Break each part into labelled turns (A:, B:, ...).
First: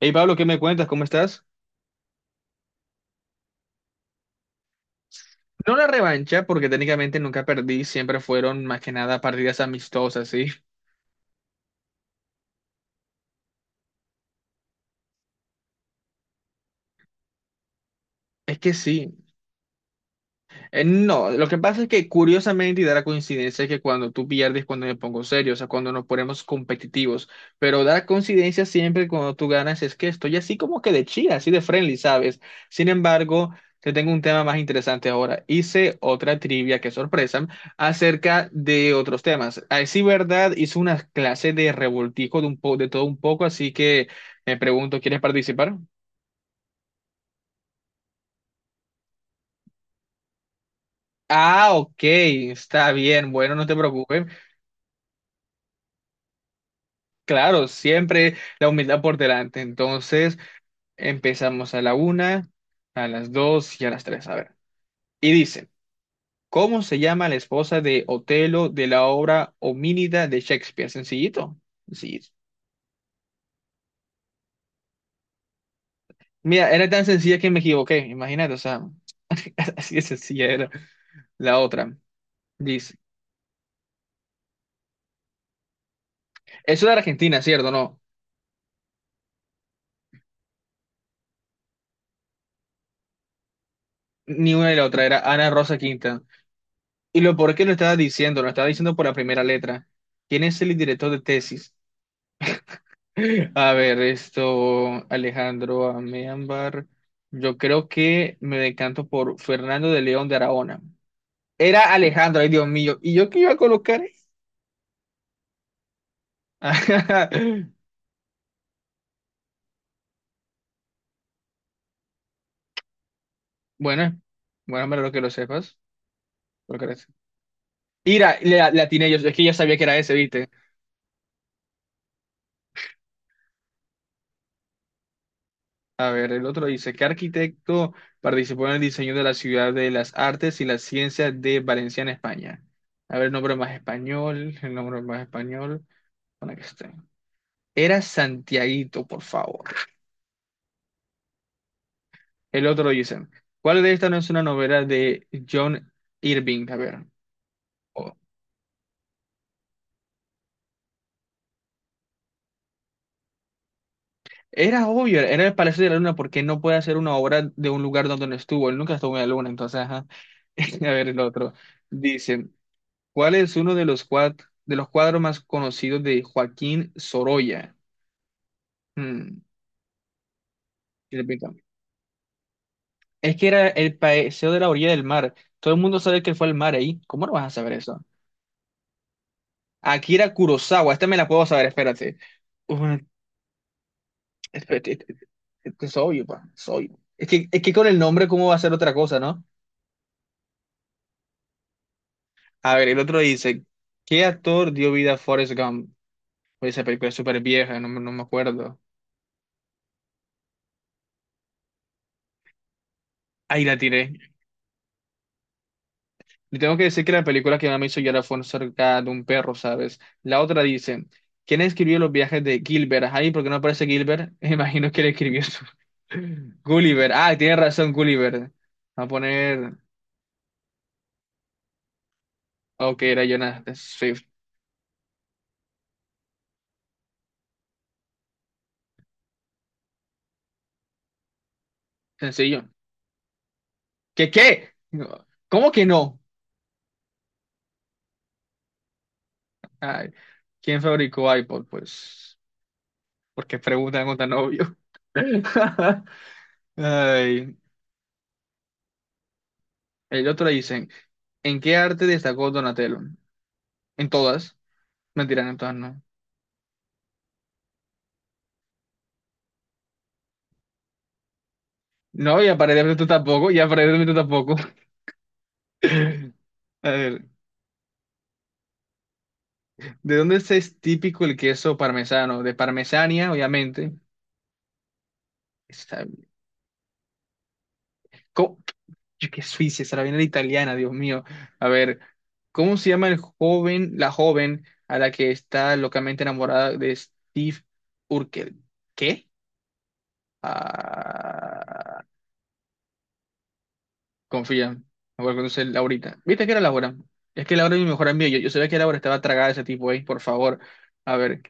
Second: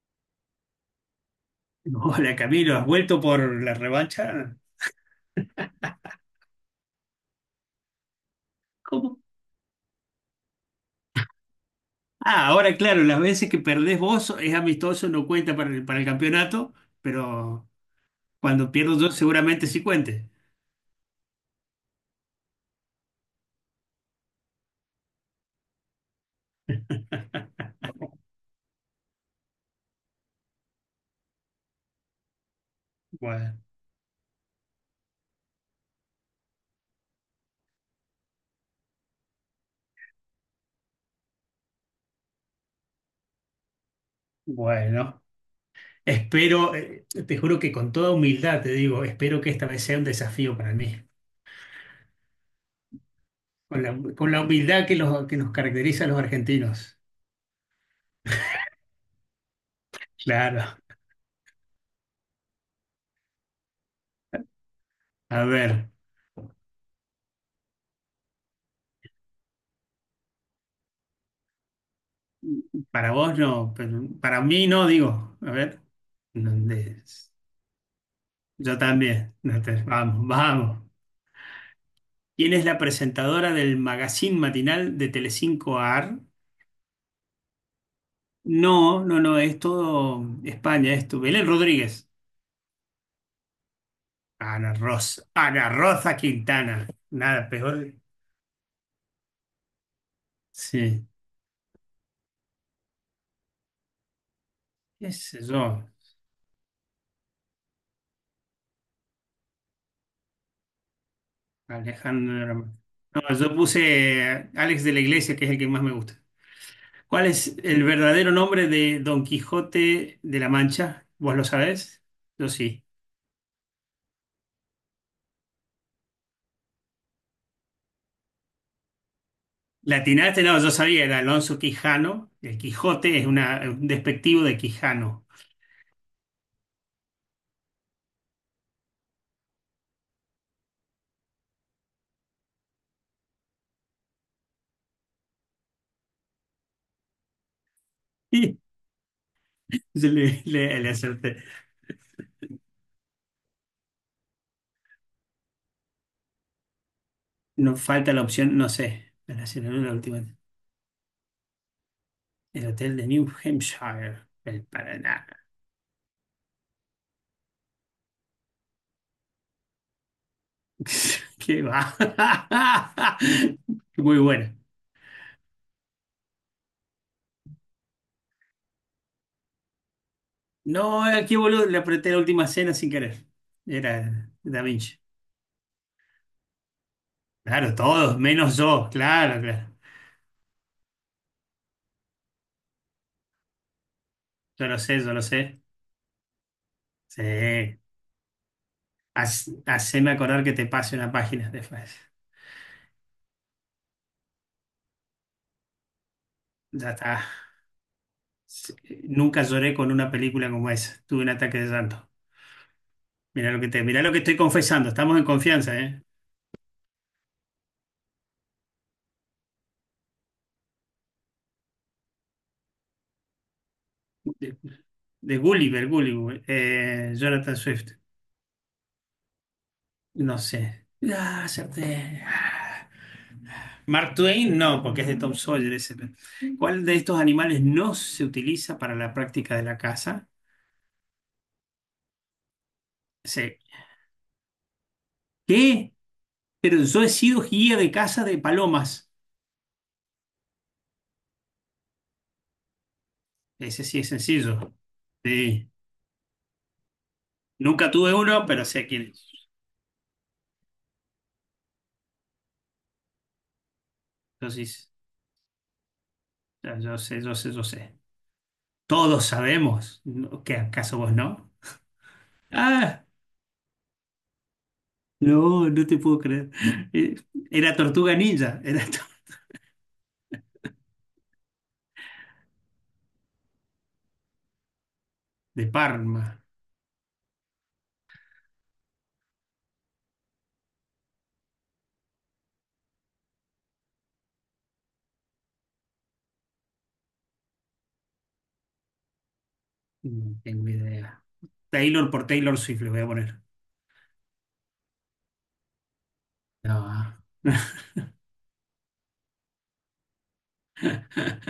A: Hey Pablo, ¿qué me cuentas? ¿Cómo estás?
B: Hola Camilo, ¿has vuelto por la revancha?
A: No la revancha, porque técnicamente nunca perdí, siempre fueron más que
B: ¿Cómo?
A: nada partidas amistosas, ¿sí?
B: Ah, ahora claro, las veces que perdés vos es amistoso, no cuenta para el campeonato, pero
A: Es
B: cuando
A: que
B: pierdo yo
A: sí.
B: seguramente sí cuente.
A: No, lo que pasa es que curiosamente y da la coincidencia que cuando tú pierdes, cuando me pongo serio, o sea, cuando nos ponemos competitivos, pero da la coincidencia siempre cuando tú ganas es que estoy así como que de chida, así de friendly, ¿sabes? Sin embargo,
B: Bueno,
A: te tengo un tema más interesante ahora. Hice otra trivia, que sorpresa, acerca de otros temas. A decir verdad, hice una clase de revoltijo de, un po de todo un poco, así que me pregunto, ¿quieres
B: bueno,
A: participar?
B: espero, te juro que con toda humildad te digo, espero que esta vez sea un desafío para mí,
A: Ah, ok, está bien, bueno, no te
B: con la,
A: preocupes.
B: con la humildad que nos caracteriza a los argentinos.
A: Claro, siempre la humildad por delante. Entonces,
B: Claro,
A: empezamos a la una, a las dos y a las tres. A ver. Y
B: a
A: dice,
B: ver,
A: ¿cómo se llama la esposa de Otelo de la obra Homínida de Shakespeare? Sencillito. Sencillito.
B: para vos no, pero para mí no, digo, a ver,
A: Mira, era
B: ¿dónde
A: tan
B: es?
A: sencilla que me equivoqué. Imagínate, o
B: Yo
A: sea,
B: también. No te-
A: así de
B: Vamos,
A: sencilla era
B: vamos.
A: la otra.
B: ¿Quién es la
A: Dice,
B: presentadora del magazine matinal de Telecinco AR?
A: eso de Argentina, ¿cierto? No,
B: No, no, no, es todo España, es tu Belén Rodríguez.
A: ni una
B: Ana
A: ni la otra, era
B: Rosa,
A: Ana
B: Ana
A: Rosa
B: Rosa
A: Quinta.
B: Quintana.
A: Y lo
B: Nada
A: por qué
B: peor.
A: lo estaba diciendo por la primera letra. ¿Quién es el
B: Sí,
A: director de tesis? A ver, esto,
B: qué sé yo,
A: Alejandro Améambar. Yo creo que me decanto por Fernando de León de Aragona. Era Alejandro, ay
B: Alejandra.
A: Dios mío. ¿Y
B: No,
A: yo qué iba a
B: yo
A: colocar?
B: puse Alex de la Iglesia, que es el que más me gusta. ¿Cuál es el verdadero nombre de Don Quijote de la Mancha? ¿Vos lo sabés? Yo sí.
A: Bueno, bueno, me que lo sepas. Lo que eres. Mira, le atiné yo, es que ya sabía que
B: La
A: era ese,
B: atinaste,
A: ¿viste?
B: no, yo sabía, era Alonso Quijano. El Quijote es un despectivo de Quijano.
A: A ver, el otro dice, ¿qué arquitecto participó en el diseño de la Ciudad de las Artes y las Ciencias de Valencia en España? A ver, nombre más español, el nombre más español, para que esté. Era
B: Y
A: Santiaguito, por favor.
B: yo le acerté.
A: El otro dicen, ¿cuál de estas no es una novela de John Irving? A ver.
B: No falta
A: Oh.
B: la opción, no sé. Para hacer la última. El hotel de New Hampshire, el
A: Era obvio,
B: Paraná.
A: era el Palacio de la Luna, porque no puede hacer una obra de un lugar donde no estuvo. Él nunca estuvo en la Luna, entonces, ajá. A ver, el otro.
B: Qué va.
A: Dicen, ¿cuál es uno de los,
B: Muy buena.
A: de los cuadros más conocidos de Joaquín Sorolla? Hmm,
B: No,
A: y
B: aquí
A: repito,
B: boludo, le apreté la última cena sin querer.
A: es que era el
B: Era
A: Paseo de
B: Da
A: la Orilla
B: Vinci.
A: del Mar. Todo el mundo sabe que fue el mar ahí. ¿Cómo no vas a saber
B: Claro,
A: eso?
B: todos, menos yo, claro, claro.
A: Akira Kurosawa, esta me la puedo saber, espérate. Uh,
B: Yo lo
A: espérate,
B: sé,
A: este
B: yo lo sé.
A: es obvio, pa, es obvio. Es que
B: Sí.
A: con el nombre, ¿cómo va a ser otra cosa, no?
B: Haceme acordar que te pase una página después.
A: A ver, el otro dice, ¿qué actor dio vida a Forrest Gump? Oye, esa
B: Ya
A: película es
B: está.
A: súper vieja, no, me no me
B: Sí,
A: acuerdo.
B: nunca lloré con una película como esa. Tuve un ataque de llanto.
A: Ahí la
B: Mirá lo
A: tiré.
B: que estoy confesando. Estamos en confianza, ¿eh?
A: Le tengo que decir que la película que más me hizo llorar fue cerca de un perro, ¿sabes? La otra dice, ¿quién escribió los viajes de Gilbert? Ahí, ¿por qué no aparece Gilbert?
B: De,
A: Imagino que le
B: de
A: escribió su-
B: Gulliver, Gulliver.
A: Gulliver. Ah, tiene
B: Jonathan Swift.
A: razón, Gulliver. Va a poner.
B: No sé. Ah, acerté. Ah.
A: Ok, era Jonathan
B: Mark
A: Swift.
B: Twain, no, porque es de Tom Sawyer ese. ¿Cuál de estos animales no se utiliza para la práctica de la caza?
A: Sencillo.
B: Sí.
A: ¿Qué qué? No, ¿cómo que
B: ¿Qué?
A: no?
B: Pero yo he sido guía de caza de palomas.
A: Ay, ¿quién fabricó iPod? Pues, ¿por qué
B: Ese sí
A: preguntan
B: es
A: algo tan
B: sencillo.
A: obvio?
B: Sí.
A: Ay,
B: Nunca tuve uno, pero sé quién es.
A: el otro le dicen, ¿en qué arte destacó Donatello? En
B: Yo
A: todas.
B: sí,
A: Mentira, en todas no.
B: yo sé, yo sé, yo sé. Todos sabemos, ¿no? ¿Qué acaso vos no?
A: No, y aparentemente
B: Ah,
A: tú tampoco, y aparentemente tú tampoco.
B: no, no te puedo creer.
A: A
B: Eh,
A: ver,
B: Era Tortuga Ninja,
A: ¿de dónde es típico el queso parmesano? De Parmesania, obviamente.
B: de
A: Está
B: Parma.
A: bien. Yo que Suiza, esa la viene la italiana, Dios mío. A ver, ¿cómo se llama el joven, la joven a la que está locamente enamorada de Steve Urkel? ¿Qué?
B: No tengo idea.
A: Ah,
B: Taylor, por Taylor Swift le voy a poner.
A: confía, me voy a conocer Laurita. ¿Viste que era Laura?
B: No.
A: Es que Laura es mi mejor amiga. Yo sabía que Laura estaba tragada de ese tipo ahí, por favor. A ver,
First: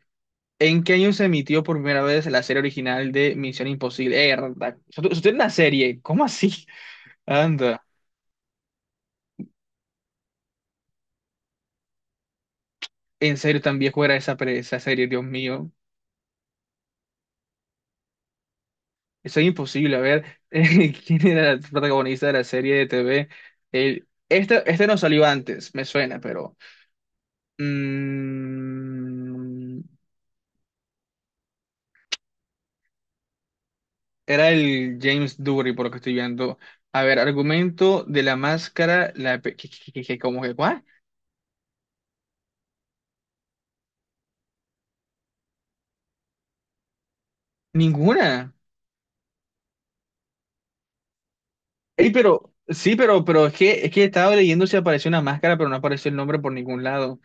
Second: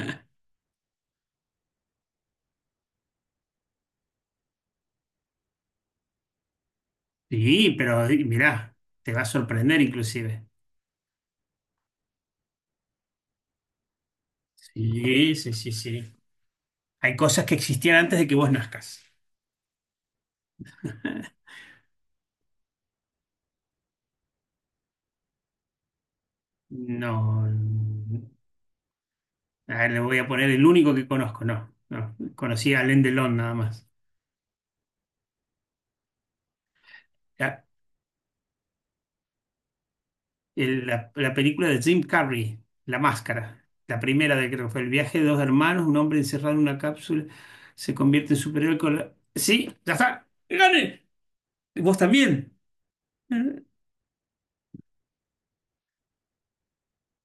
A: ¿en qué año se emitió por primera vez la serie original de Misión Imposible? Erda, ¿eso es una serie? ¿Cómo así?
B: Sí,
A: Anda,
B: pero mirá, te va a sorprender inclusive.
A: en serio, tan viejo era esa, esa serie, Dios
B: Sí, sí,
A: mío.
B: sí, sí. Hay cosas que existían antes de que vos nazcas.
A: Eso es imposible. A ver, ¿quién era el protagonista de la serie de TV? Este no salió antes, me suena, pero...
B: No, no.
A: mm,
B: Ah, le voy a poner el único que conozco, no. No, conocí a Alain Delon nada más.
A: era el James Dury, por lo que estoy viendo. A ver,
B: La,
A: argumento de la máscara, la... ¿Qué, cómo que cuál?
B: la película de Jim Carrey, La Máscara, la primera, de creo que fue El viaje de dos hermanos, un hombre encerrado en una cápsula se convierte en
A: Ninguna.
B: superhéroe con la- Sí, ya está, gane. ¿Vos
A: Ey, pero...
B: también?
A: Sí, pero es
B: Eh,
A: que, es que estaba leyendo si apareció una máscara, pero no apareció el nombre por ningún lado.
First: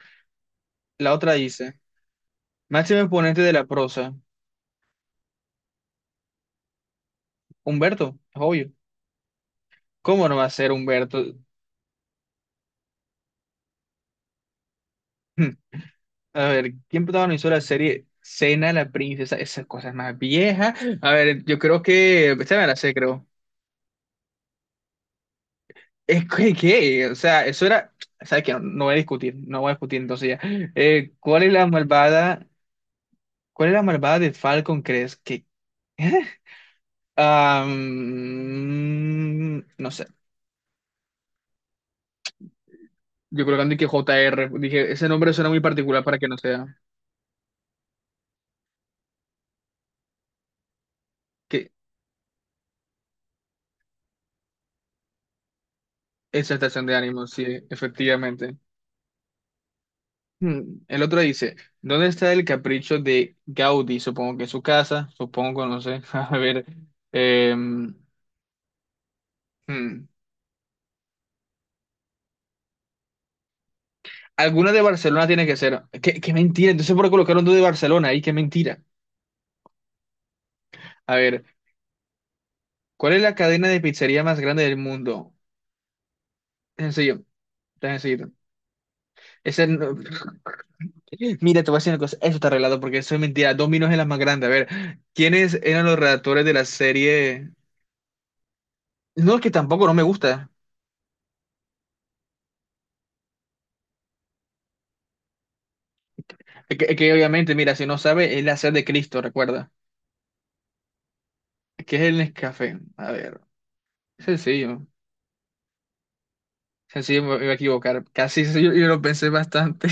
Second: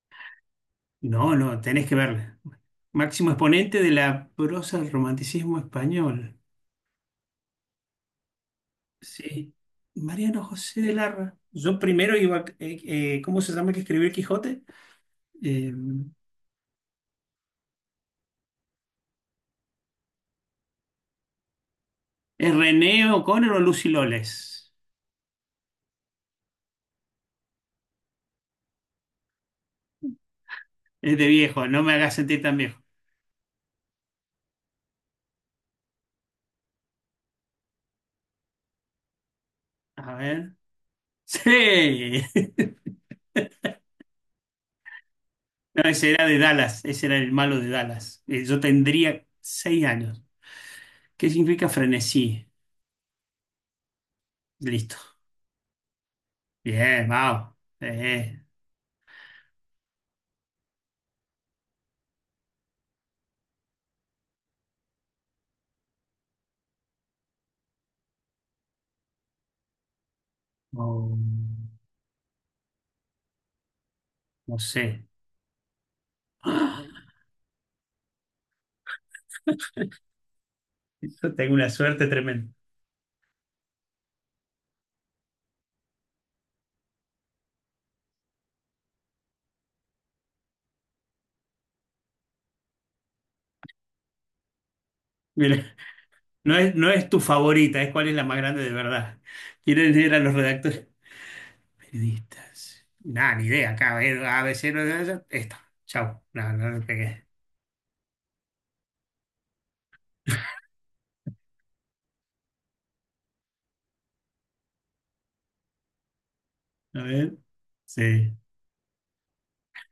A: La otra
B: No, no,
A: dice,
B: tenés que verla.
A: máximo
B: Máximo
A: exponente de la
B: exponente de
A: prosa,
B: la prosa del romanticismo español.
A: Humberto, es obvio.
B: Sí.
A: ¿Cómo no
B: Mariano
A: va a ser
B: José de
A: Humberto?
B: Larra. Yo primero iba, ¿cómo se llama el que escribió el Quijote? Eh,
A: A ver, ¿quién protagonizó la serie Cena la princesa? Esas cosas más viejas. A ver, yo creo que...
B: ¿Es
A: Esta me la sé,
B: René
A: creo.
B: O'Connor o Lucy Loles?
A: Es que, ¿qué? O sea, eso era... ¿Sabes qué? No, no voy a discutir entonces ya.
B: Es de
A: ¿Cuál es la
B: viejo, no me hagas sentir
A: malvada?
B: tan viejo.
A: ¿Cuál es la malvada de Falcon, crees? Que am, no sé.
B: A ver. Sí.
A: Yo creo que antes que JR. Dije, ese nombre suena muy
B: No,
A: particular
B: ese
A: para
B: era
A: que no
B: de
A: sea.
B: Dallas, ese era el malo de Dallas. Yo tendría seis años. ¿Qué significa
A: Que
B: frenesí? Listo.
A: esa estación de
B: Bien,
A: ánimo, sí,
B: wow.
A: efectivamente. El otro dice, ¿dónde está el capricho de Gaudí? Supongo que en su casa, supongo, no sé. A ver, em, hmm,
B: No, no
A: alguna de
B: sé.
A: Barcelona tiene que ser. ¿Qué, qué mentira?
B: ¡Ah!
A: Entonces, ¿por qué colocaron dos de Barcelona ahí? ¿Qué mentira? A
B: Yo
A: ver,
B: tengo una suerte tremenda.
A: ¿cuál es la cadena de pizzería más grande del mundo? Es sencillo, está sencillo. Ese no- Mira, te voy a decir una cosa, eso está arreglado porque eso es mentira. Domino's es la más grande. A ver, ¿quiénes
B: Mira,
A: eran los redactores de
B: no
A: la
B: es, no es tu
A: serie?
B: favorita, es cuál es la más grande de verdad.
A: No, es que tampoco no
B: ¿Quiénes
A: me
B: eran los
A: gusta.
B: redactores? Periodistas. Nada, ni idea. Acá, a ver, ABC, no, no, no, esta. Chau. No, no le
A: Que
B: pegué.
A: obviamente, mira, si no sabe, es la sed de Cristo, recuerda. ¿Qué es el Nescafé? A ver, sencillo.
B: A
A: Sencillo,
B: ver.
A: me iba a equivocar.
B: Sí.
A: Casi sí, yo lo pensé bastante.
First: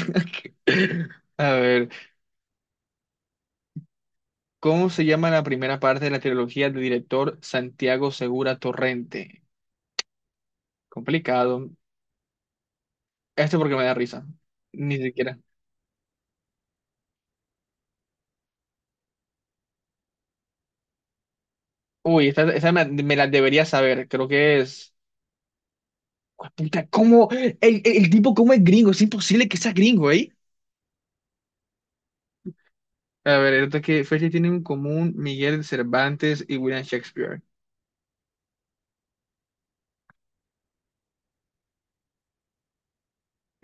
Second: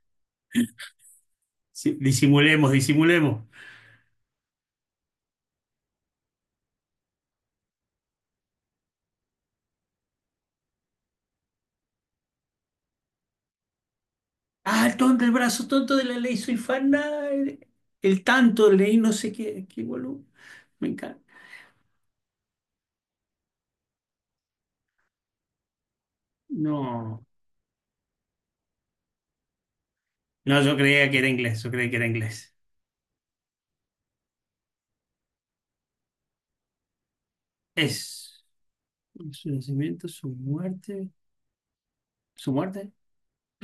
A: A ver,
B: Sí, disimulemos, disimulemos.
A: ¿cómo se llama la primera parte de la trilogía del director Santiago Segura Torrente? Complicado. Esto porque me da risa.
B: Ah, el
A: Ni
B: tonto, el
A: siquiera.
B: brazo tonto de la ley, soy fan. El tanto, leí no sé qué, qué boludo. Me encanta.
A: Uy, esta me la debería saber. Creo que es. Puta,
B: No.
A: ¿cómo? El tipo, ¿cómo es gringo? Es imposible que sea gringo, ¿eh?
B: No, yo creía que era inglés, yo creía que era inglés.
A: A ver, el otro que fecha tienen en común Miguel Cervantes y William Shakespeare.
B: Es su nacimiento, su muerte. ¿Su muerte?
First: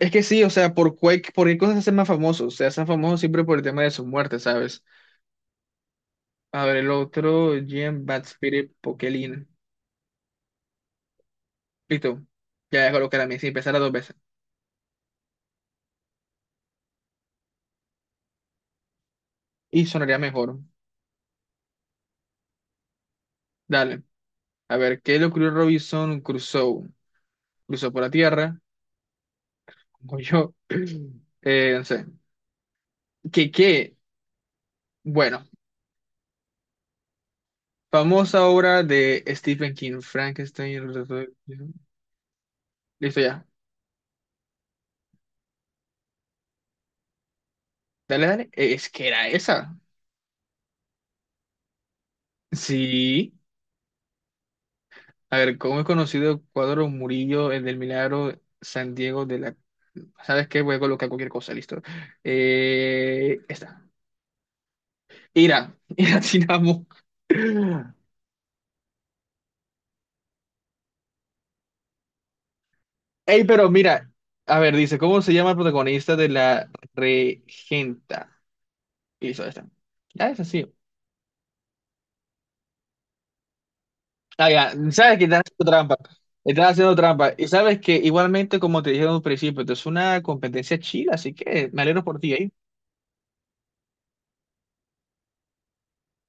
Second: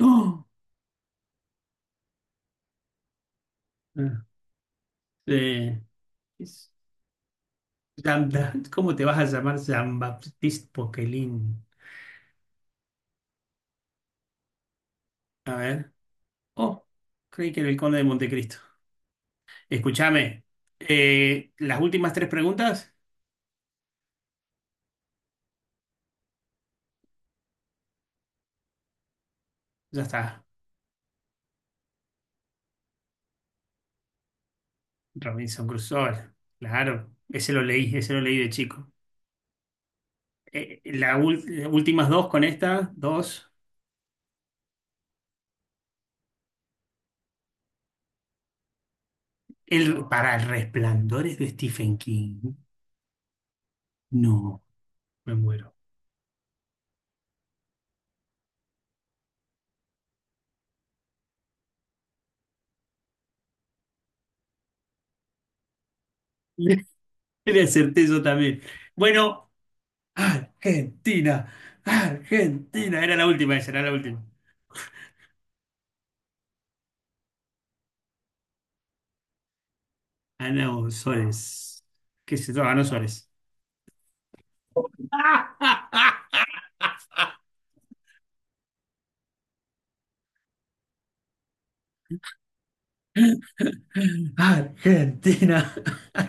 A: Es que sí, o sea, por, por qué cosas se hacen más famosos. Se hacen famosos siempre por el tema de su
B: Ah,
A: muerte, ¿sabes?
B: eh,
A: A
B: es-
A: ver, el otro, Jean
B: Jean-
A: Baptiste
B: ¿Cómo te vas a
A: Poquelin.
B: llamar Jean-Baptiste Poquelin?
A: Listo. Ya voy a colocar a mí, si empezara dos veces.
B: A ver. Oh, creí que era el Conde de Montecristo.
A: Y sonaría
B: Escúchame.
A: mejor.
B: Eh, las últimas tres preguntas.
A: Dale. A ver, ¿qué le ocurrió a Robinson Crusoe? Cruzó por la tierra,
B: Ya
A: como
B: está.
A: yo. No sé. ¿Qué, qué? Bueno,
B: Robinson Crusoe. Claro. Ese lo leí
A: famosa
B: de
A: obra
B: chico.
A: de Stephen King, Frankenstein.
B: Las últimas dos con esta,
A: Listo, ya.
B: dos.
A: Dale, dale. Es que era esa.
B: El, para el resplandor de Stephen King.
A: Sí.
B: No, me
A: A ver,
B: muero.
A: ¿cómo he conocido Cuadro Murillo, el del Milagro, San Diego de la... ¿Sabes qué? Voy a colocar cualquier cosa, listo. Esta. Ira. Ira Tinamo.
B: Le acerté yo también. Bueno, Argentina. Argentina. Era la
A: Ey,
B: última,
A: pero
B: esa era la
A: mira.
B: última.
A: A ver, dice, ¿cómo se llama el protagonista de la Regenta? Y listo, esta. Ya es así.
B: Ana Osores. ¿Qué se llama? Ana Osores.
A: Ah, ya. Sabes que estás haciendo trampa. Estás haciendo trampa. Y sabes que igualmente, como te dije en un principio, esto es una competencia chida, así que me alegro por ti, ¿eh?
B: Argentina.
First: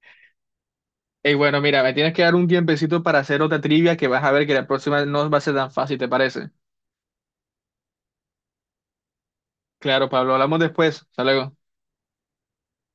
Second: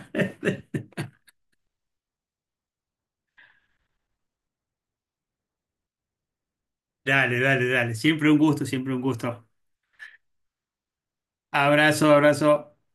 A: Y bueno, mira, me tienes que dar un tiempecito para hacer otra trivia que vas a ver que la próxima no va a ser tan fácil, ¿te parece?
B: Dale, dale, dale. Siempre un gusto, siempre un gusto.
A: Claro, Pablo, hablamos después. Hasta luego.
B: Abrazo, abrazo.